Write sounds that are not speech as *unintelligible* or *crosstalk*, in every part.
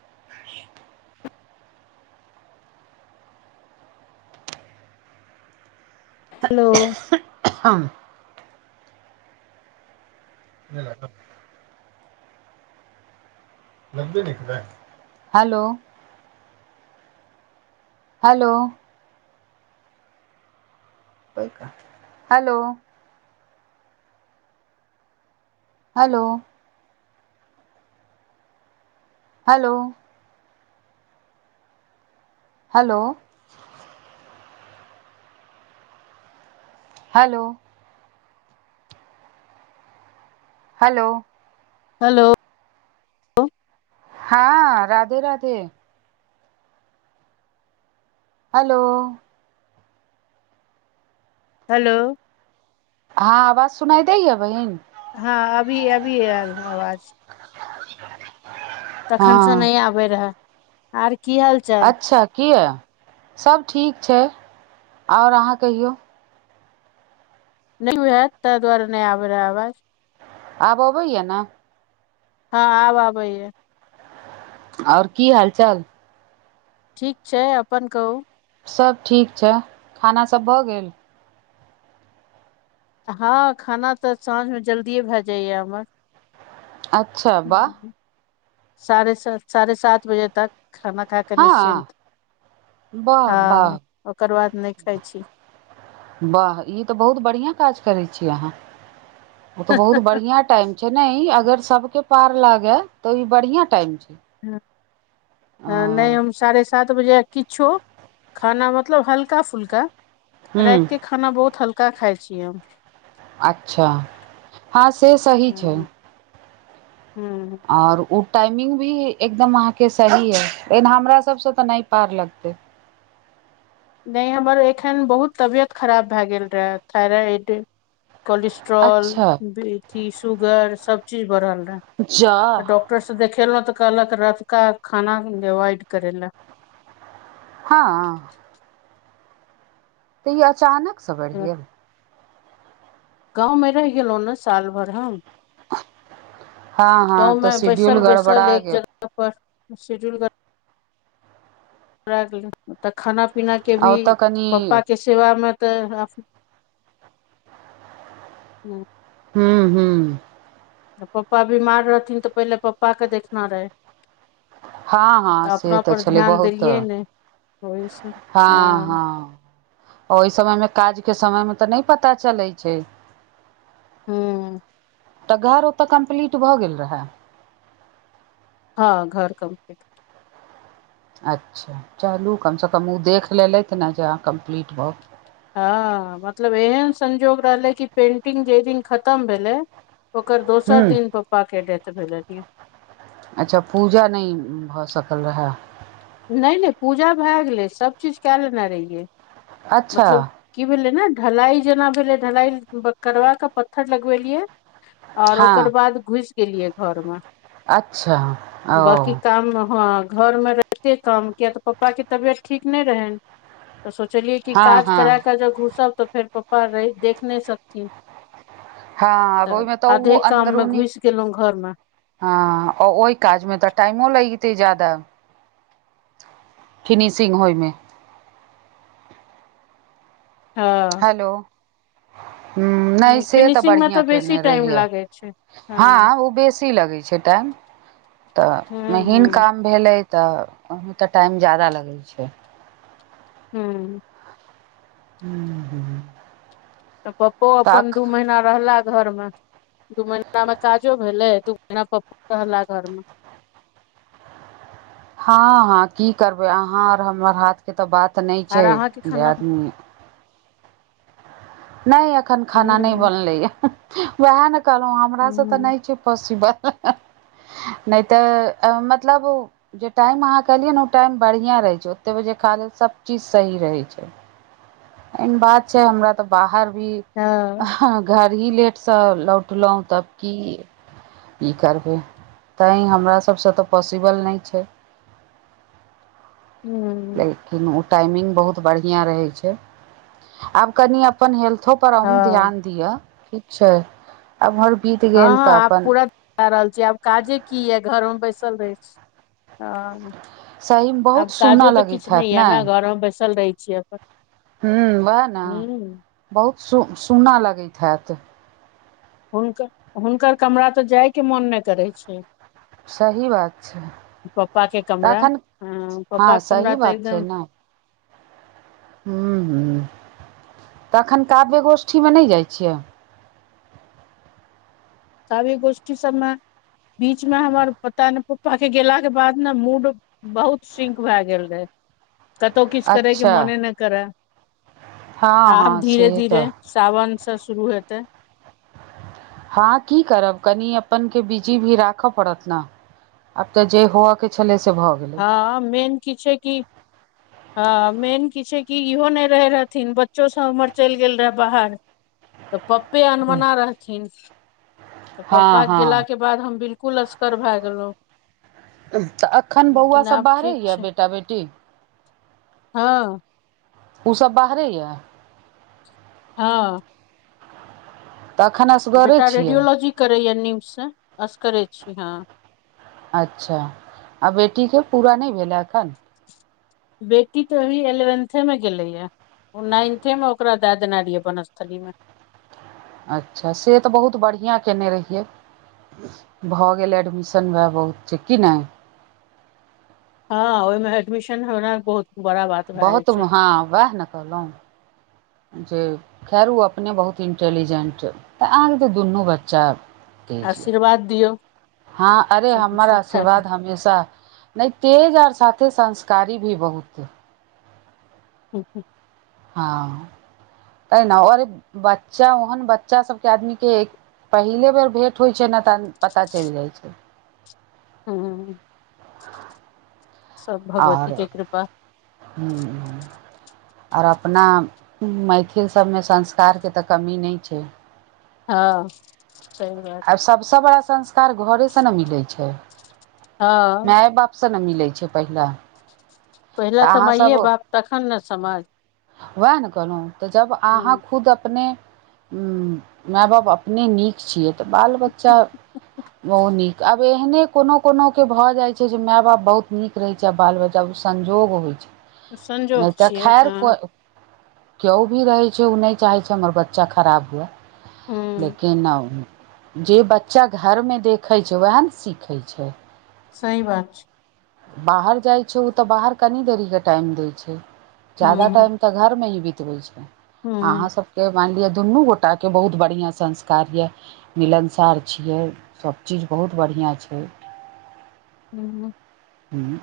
*unintelligible* Hello. ह। *unintelligible* *unintelligible* Hello hello. Hello hello hello. Hello. Hello hello hello हां Radhe Radhe hello hello हँ आवाज सुनाई दै ये बहिन? हँ अभी अभी आयल हें आवाज। तखन से हँ नहि आबैत रहऽ आर की हाल? चाल अच्छा किए सब ठीक छै। आओर अहाँ कहियौ? नहि होय हाएत ताहि दुआरे नहि आबय रहै आवाज। आब अबैया ने? हँ आब आबैए। आओर की हाल चाल? ठीक छै अपन कहू? सब ठीक छै, खाना सब भऽ गेल? हँ खाना तऽ साँझमे जल्दिए भए जाइएा हमर। अच्छा वाह साढ़े स साढ़े सात बजे तक खाना खा क हँ निश्चिन्त। वाह हँ वाह ओकर बाद नहि खाइ छी। वाह ई तऽ बहुत बढ़िआँ काज करैत छी अहाँ। ओ तऽ बहुत बढ़िया टाइम छै ने ई अगर सबके पार लागे तऽ ई बढ़िया टाइम छै। ह नहि अ हम साढ़े सात किच्छो खाना मतलब हल्का फुल्का हूँ राति के खाना बहुत हल्का खाय छीयै हम। अच्छा हँ से सही छैय। ह्म्म आओर ओ टाइमिंग भी एकदम अहाँके सही अइछ, एना हमरा सबसँ तऽ नहि पार लगतै। नहि हमर एखन बहुत तबियत खराब भए गेल रहय थइराइड कोलेस्ट ट्रोल अच्छा बीपी सुगर सब चीज बढ़ल रऽहे। जा र से देखेलौं तऽ कहलक रातिक खाना अवाइड कऽरय ला। हाँ तऽ ई अचानकसँ बढ़ि लए गेल? गाँव मे रहि गेलहु ने साल भरि हम हँ हँ तऽ गाँवमें शेड्यूल बैसल गड़बड़ा बैसल एक गेल जगह पर शेड्यूल कर तऽ खाना पीना के आ भी ओतऽ कनि पपा के सेवामे तऽ हम हू हू तऽ पप्पा बीमार रहथिन तऽ पहिले पप्पाके देखना रहै। हां हां से तऽ पर छलै ध्यान बहुत देलियै ने ओहि से हाँ अ हां। ओहि समय मे काज के समय मे तऽ नहि पता चलै छै। ह्म्म तऽ घर ओतऽ कम्प्लीट भऽ गेल रहै? हँ घर कम्प्लीट अच्छा चलू कमसँ कम ओ देख लेलथि ने जे अहाँ कम्प्लीट भ हं मतलब एहन संजोग रहलै कि पेंटिंग जै दिन खतम भेलै ओकर हूँ दोसर दिन पप्पा के डेथ भेलै की। अच्छा पूजा नै भ सकल रहए? नै नै पूजा भा गेलै, सभ चीज का लेने रहियै *inaudible* अच्छा मतलब की भेलै ने ढलाई जेना भेलै, ढलाई ब करबाक पत्थर लगबेलियै आओर ओकर हँ बाद घुसि गेलियै घरमे। अच्छा ओ बांकी काममे हं। *inaudible* घरमे रहिते काम किए त पप्पाके तबियत ठीक नै रहनि *inaudible* त सोचलियै की हँ काज हँ कराक जे घुसब त फेर पप्पा रै देख नै सकथिन। हँ *inaudible* आब त ओहिमे तऽ ओ अधे काममे घुसि गेलौं घरमे। हं आ ओइ काज मे त टाइमो लैगितै जादा। फिनिशिंग होइमे। हं। हेलो। हुं नै से त फिनिशिंग मे बढ़िया तऽ बेसी केने टाइम रहिअ। लागै छै *inaudible* हँ ओ बेसी लगै छै। टाइम *inaudible* त हूँ महीन हूँ काम भेलै त ओहिमे त टाइम जादा लगै छै। हूँ। हू ह त पप्पो अपन दू महीना रहला घरमे। दू महिनामे काजो भेलै, दू महिना पप्पो रहला घरमे। हं- हं की करबै, अहाँ आओर हमर हाथके त बात नै आर छै अहाँके जे खाना आदमी नै अखन हूँ खाना नै हूँ बनलैया, वैह ने कहलौं हम। हँ हमरा सं त नै हूँ छै पॉसिबल *inaudible* नै त मतलब उ जे टाइम अहाँ कहलियै न उ टाइम बढ़ियां रहै छै। ओतेक बजे खा लेल सब चीज सही रहै छै। ऐ मे बात छै हमरा त बाहर भी हँ हं घर ही लेट सं लौटलौं तब की। की करबै, तैं हमरा सबस त पॉसिबल नै छै। लेकिन ओ टाइमिंग बहुत बढ़ियां रहै छै, आब कनी अपन हेल्थो पर अहूं हँ ध्यान दिअ, ठीक छै। आब उमर बीत गेल त अपन कै रहल छी, आब काजे की ऐ घरमे बैसल रहै छी हं। सहीमे बहुत आब काजो सुनऽ त लगैत किछु नै हैत या ने, घरमे बैसल रहै छीअ ह वैह न *inaudible* बहुत सु सुना लगैत हैत। हुनकर, हुनकर कमरा त जाइके मोन नै करै छै। सही बात छै। पप्पा के कमरा तखन हँ *inaudible* पप्पा हं के कमरा सही तऽ बात छै एकदम न। हुं-हुं, तखन काव्य गोष्ठीमे नै जाइ छियै। कवि गोष्ठी सबमे, बीचमें हमर पता ने पप्पा के गेलाके बाद ने मूड बहुत सिंक भै गेल रहै, कतौ किछ करैके अच्छा मने नो करा। हँ *inaudible* आब हँ से धीरे-धीरे तऽ सावन सं शुरू हेतै। हं की करब, कनी अपनके बिजी भी राख परत न, आब त जे होअ के छलै से भ गेलै। हं मेन की छै की? हं मेन की छै कि इहो नै रहै रहथिन बच्चो स हमर चलि गेल रहै बाहर तऽ पप्पे अनमना रहथिन तऽ पप्पा हँ गेला हँ के बाद हम बिल्कुल असकर भए गेलहुं। तऽ एखन बौआ सब आब बाहरे ठीक यऽ छै बेटा बेटी हँ ओ सभ बाहरे यऽ हँ तखन अस बेटा रेडियोलॉजी करैए न्यूजसँ से असगर छी हां अच्छा आ बेटी के पूरा नहि भेलै हैं एखन बेटी तो भी एलेवेन्थे मे गेलेै या ओ नाइन्थे में ओकरा देय देनै रहिये वनस्थली में अच्छा से तऽ बहुत बढ़िआँ केने रहियै भऽ गेल एडमिशन वैह बहुत छै कि नै हां ओहि में एडमिशन होना बहुत बड़ा बात भए जाइ बहुत छै हँ वैह ने कहलहुँ जे खैर ओ अपने बहुत इंटेलीजेंट तऽ आहाँके तऽ दुनू बच्चा तेज यऽ आशीर्वाद दियौ हँ अरे सब हमर ठीक ठाक आशीर्वाद हमेशा नहि तेज आओर साथे संस्कारी भी बहुत अइ ओ ह हँ तै ना बच्चा आओर ओहन बच्चा सबके आदमी के पहिले बेर भेंट होइ छै ने तहन पता चलि जाइ छै हूं सब भगवती के कृपा ह *unintelligible* आओर अपना मैथिल सबमे संस्कारके तऽ कमी नहि छै हँ सही बात सबसे बड़ा संस्कार घरे से ने मिलै छै हँ माय बाप से नहि मिलै छै पहिला पहिले तऽ माइए बाप तखन ने समाज उएह ने कहलहुँ तऽ जब अहाँ हूँ खुद अपने हूं मै बाप अपने नीक छियै तऽ बाल बच्चा ओ नीक आब एहने कोनो कोनो के भऽ जाय छै जे माय बाप बहुत नीक रहे छै आ बाल बच्चा ऊं संजोग होइ छै संजोग नहि तऽ छियै खैर हँ कोई केओ भी रहै छै ओ नहि चाहै छै हमर बच्चा खराब हुए हूँ लेकिन जे बच्चा घरमे देखै छै वएह ने सीखै छै सही बात छै बाहर जाइ छै ओ तऽ बाहर कनि देरीके टाइम दै छै ज्यादा हूँ टाइम तऽ घरमे ही बितबै छै हूँ अहाँ सब तऽ के मानि लिअ दुनू गोटाके बहुत बढ़िआँ संस्कार यऽ त मिलनसार छियै सबचीज बहुत बढ़िआँ छै हू ह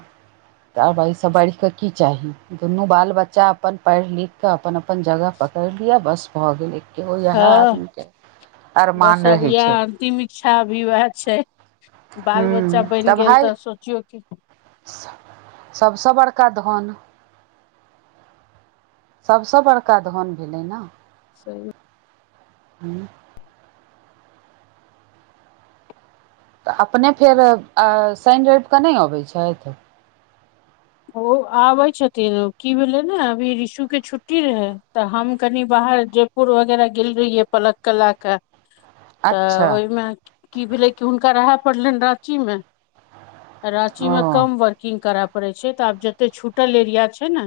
तऽ आब अईसँ बढ़िकऽ की चाही दुनू बाल बच्चा अपन पढ़ि लिख कऽ अपन अपन जगह पकड़ि लिअ बस भऽ गेलै। हँ बस अरमान अब रहै इएह छै अन्तिम इक्छा अभी वएह छै। बाल हूँ बच्चा बैन गेल तऽ सोचियौ सबसँ बड़का धन। सब सँ बड़का धन भेलै न। सही। *unintelligible* तऽ अपने फेर सैन रैब कऽ नै अबै छैथ। ओ आबै छथिन की भेले ने, अभी रीशु के छुट्टी रहे तऽ हम कनि बाहर जेब। पुर वगैरह गेल रहीये, पलक क ले क *inaudible* तऽ अच्छा ओहिमे की भेलै कि हुनका रहय पड़लनि राँचीमे। राँचीमे ओ कम वर्किंग करय पड़ैत छै तऽ आब जते छूटल एरिया छै ने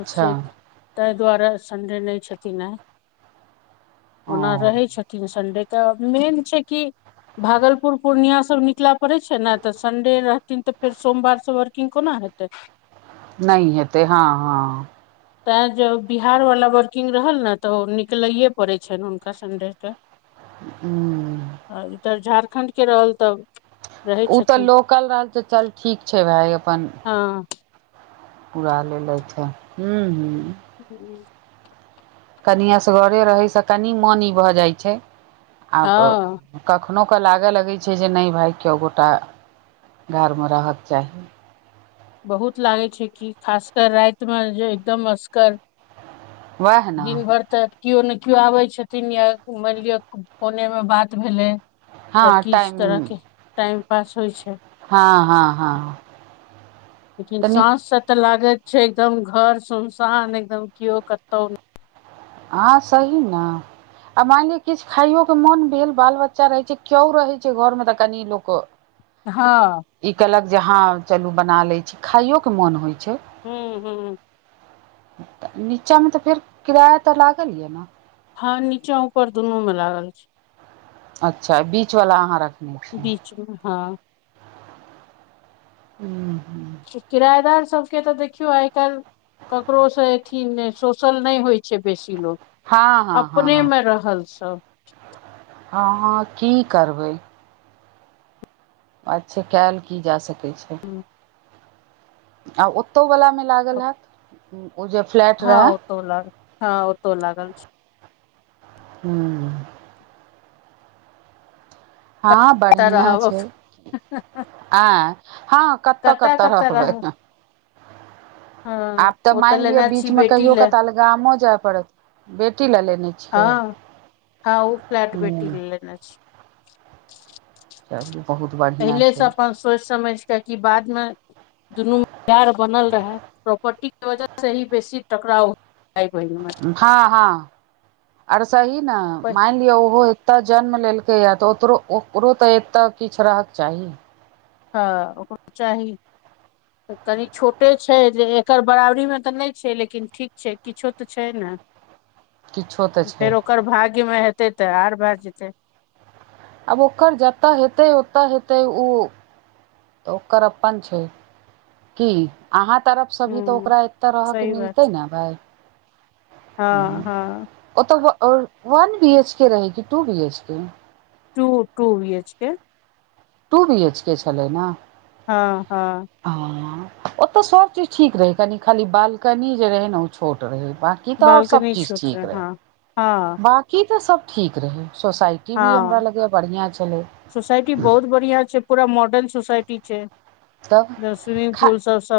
ओ से तै दुआरे संडे नै छथिन आय ओना ओ रहै छथिन संडेक मेन छै कि भागलपुर पूर्णिया सब निकला पड़े छै ने तऽ संडे रहथिन तऽ फेर सोमवार सबर किन कोना हेतै। नै हेतै ह - ह। तैं जो बिहार वाला वर्किंग रहल ने तऽ ओ निकलये पड़े छैन हुनका संडे के हू आ इधर झारखण्ड के रहल तब उ तऽ लोकल रहल तऽ चल ठीक छै भाय अपन ह। पूरा लेलैथे हु हु। *unintelligible* कनि असगरे रहै सँ कनि मनि भऽ जाइ छै, आब हँ कखनो क लागऽ लगैत छै, जे नै भाय केओ गोटा घरमे रहऽक चाही। बहुत लागै छै कि खास क रैत मे जे एकदम असगर वएह ने दिनभर त कियो ने कियो आबै छेथिन या मैन लिअ फोने मे बात भेलै या हँ किछ टाइम तरह के टाइम पास होइ छै। हाँ - हाँ - हाँ। लेकिन साँझ स तऽ लागैत छै एकदम घर सुनसान एकदम किओ कतौ नै हाँ सही न आ मैन लिय किछ खाइयो के मोन भेल बाल बच्चा रहे छै के्यो रहे छै घर में तऽ कनि लोक *inaudible* ह। ई केलक जे ह चलू बना लै छी, खाइयो के मोन होइ छै। हू - हू। नीचा मे तऽ फेर किराया तऽ लागल ये न हाँ नीचा ऊपर दुनू में लागल छै। अच्छा बीच वला अहाँ रखने छी। ह। हू - हू। किरायेदार सबके तऽ देखियौ आइ काइल ककरो से अथि सोषल नै होइ छै बेसी लोग हँ हँ अपने हँ मे रहल सब हँ हं की करबै। अच्छा कयल की जा सकैत छै। हँ। आ ओतौ वला मे लागल हयत ओ जे फ्लैट हँ रहै ओतौ लाग, हँ ओतौ लागल छै। हुं। हँ कतऽ बढ़ियां रहब छै। आऐं, हँ। कत्तऽ कतऽ कत्तऽ कतऽ रहबै रहब हें। हँ आब तऽ ओ मानि लिअ लेने बीच छी मे बेटी कहियो लए कताल गाॅंमो जाय पड़त। बेटी ले लेने छियै। हँ हँ ओ फ्लैट बेटी हूँ ले लेने छियै। तब बहुत बढियां। पहिलेसँ अपन सोचि समझि कऽ कि बादमे दुनूमे प्यार बनल रहै, प्रॉपर्टी के वजह से ही बेसी टकराव भाय बहिन मे। हँ हँ। आर सही ने मानि लिअ ओहो एतय जन्म लेलकैये तऽ ओकरो ओकरो तऽ एते किछु रहक चाही। हँ ओकरो‌ त चाही। कनी छोटे छै, जे एकर बराबरी मे तऽ नहि छै लेकिन ठीक छै किछो तऽ छै ने। हं। फेर ओकर भाग्यमे हेतै तऽ आर भए जेतै। आब ओकर जतय हेतै ओतय हेतै ओ तऽ ओकर अपन छै। की अहाँ तरफसँ भी तऽ हूँ ओकरा एतऽ रहऽके सही बात मिलतै छै ने भाइ। हँ हँ ओ तऽ वन बी एच के रहे की two B H K? Two two V H K. Two B H K छलै ने। हँ हँ। ह ओतऽ सब चीज ठीक रहै कनी खाली बालकनी जे रहै ने ओ छोट रहै बा की तऽ और सब बालकनी चीज छोट रहे ठीक रहै। हँ हँ। बाकी तऽ सब ठीक रहै सोसाइटी भी हमरा हँ, लगैए बढ़िआँ छलै सोसाायटी बहुत बढ़ियां छै, पूरा मॉडर्न सोसाायटी छै। तब ओतऽ स्विमिंग खा पूल सब सब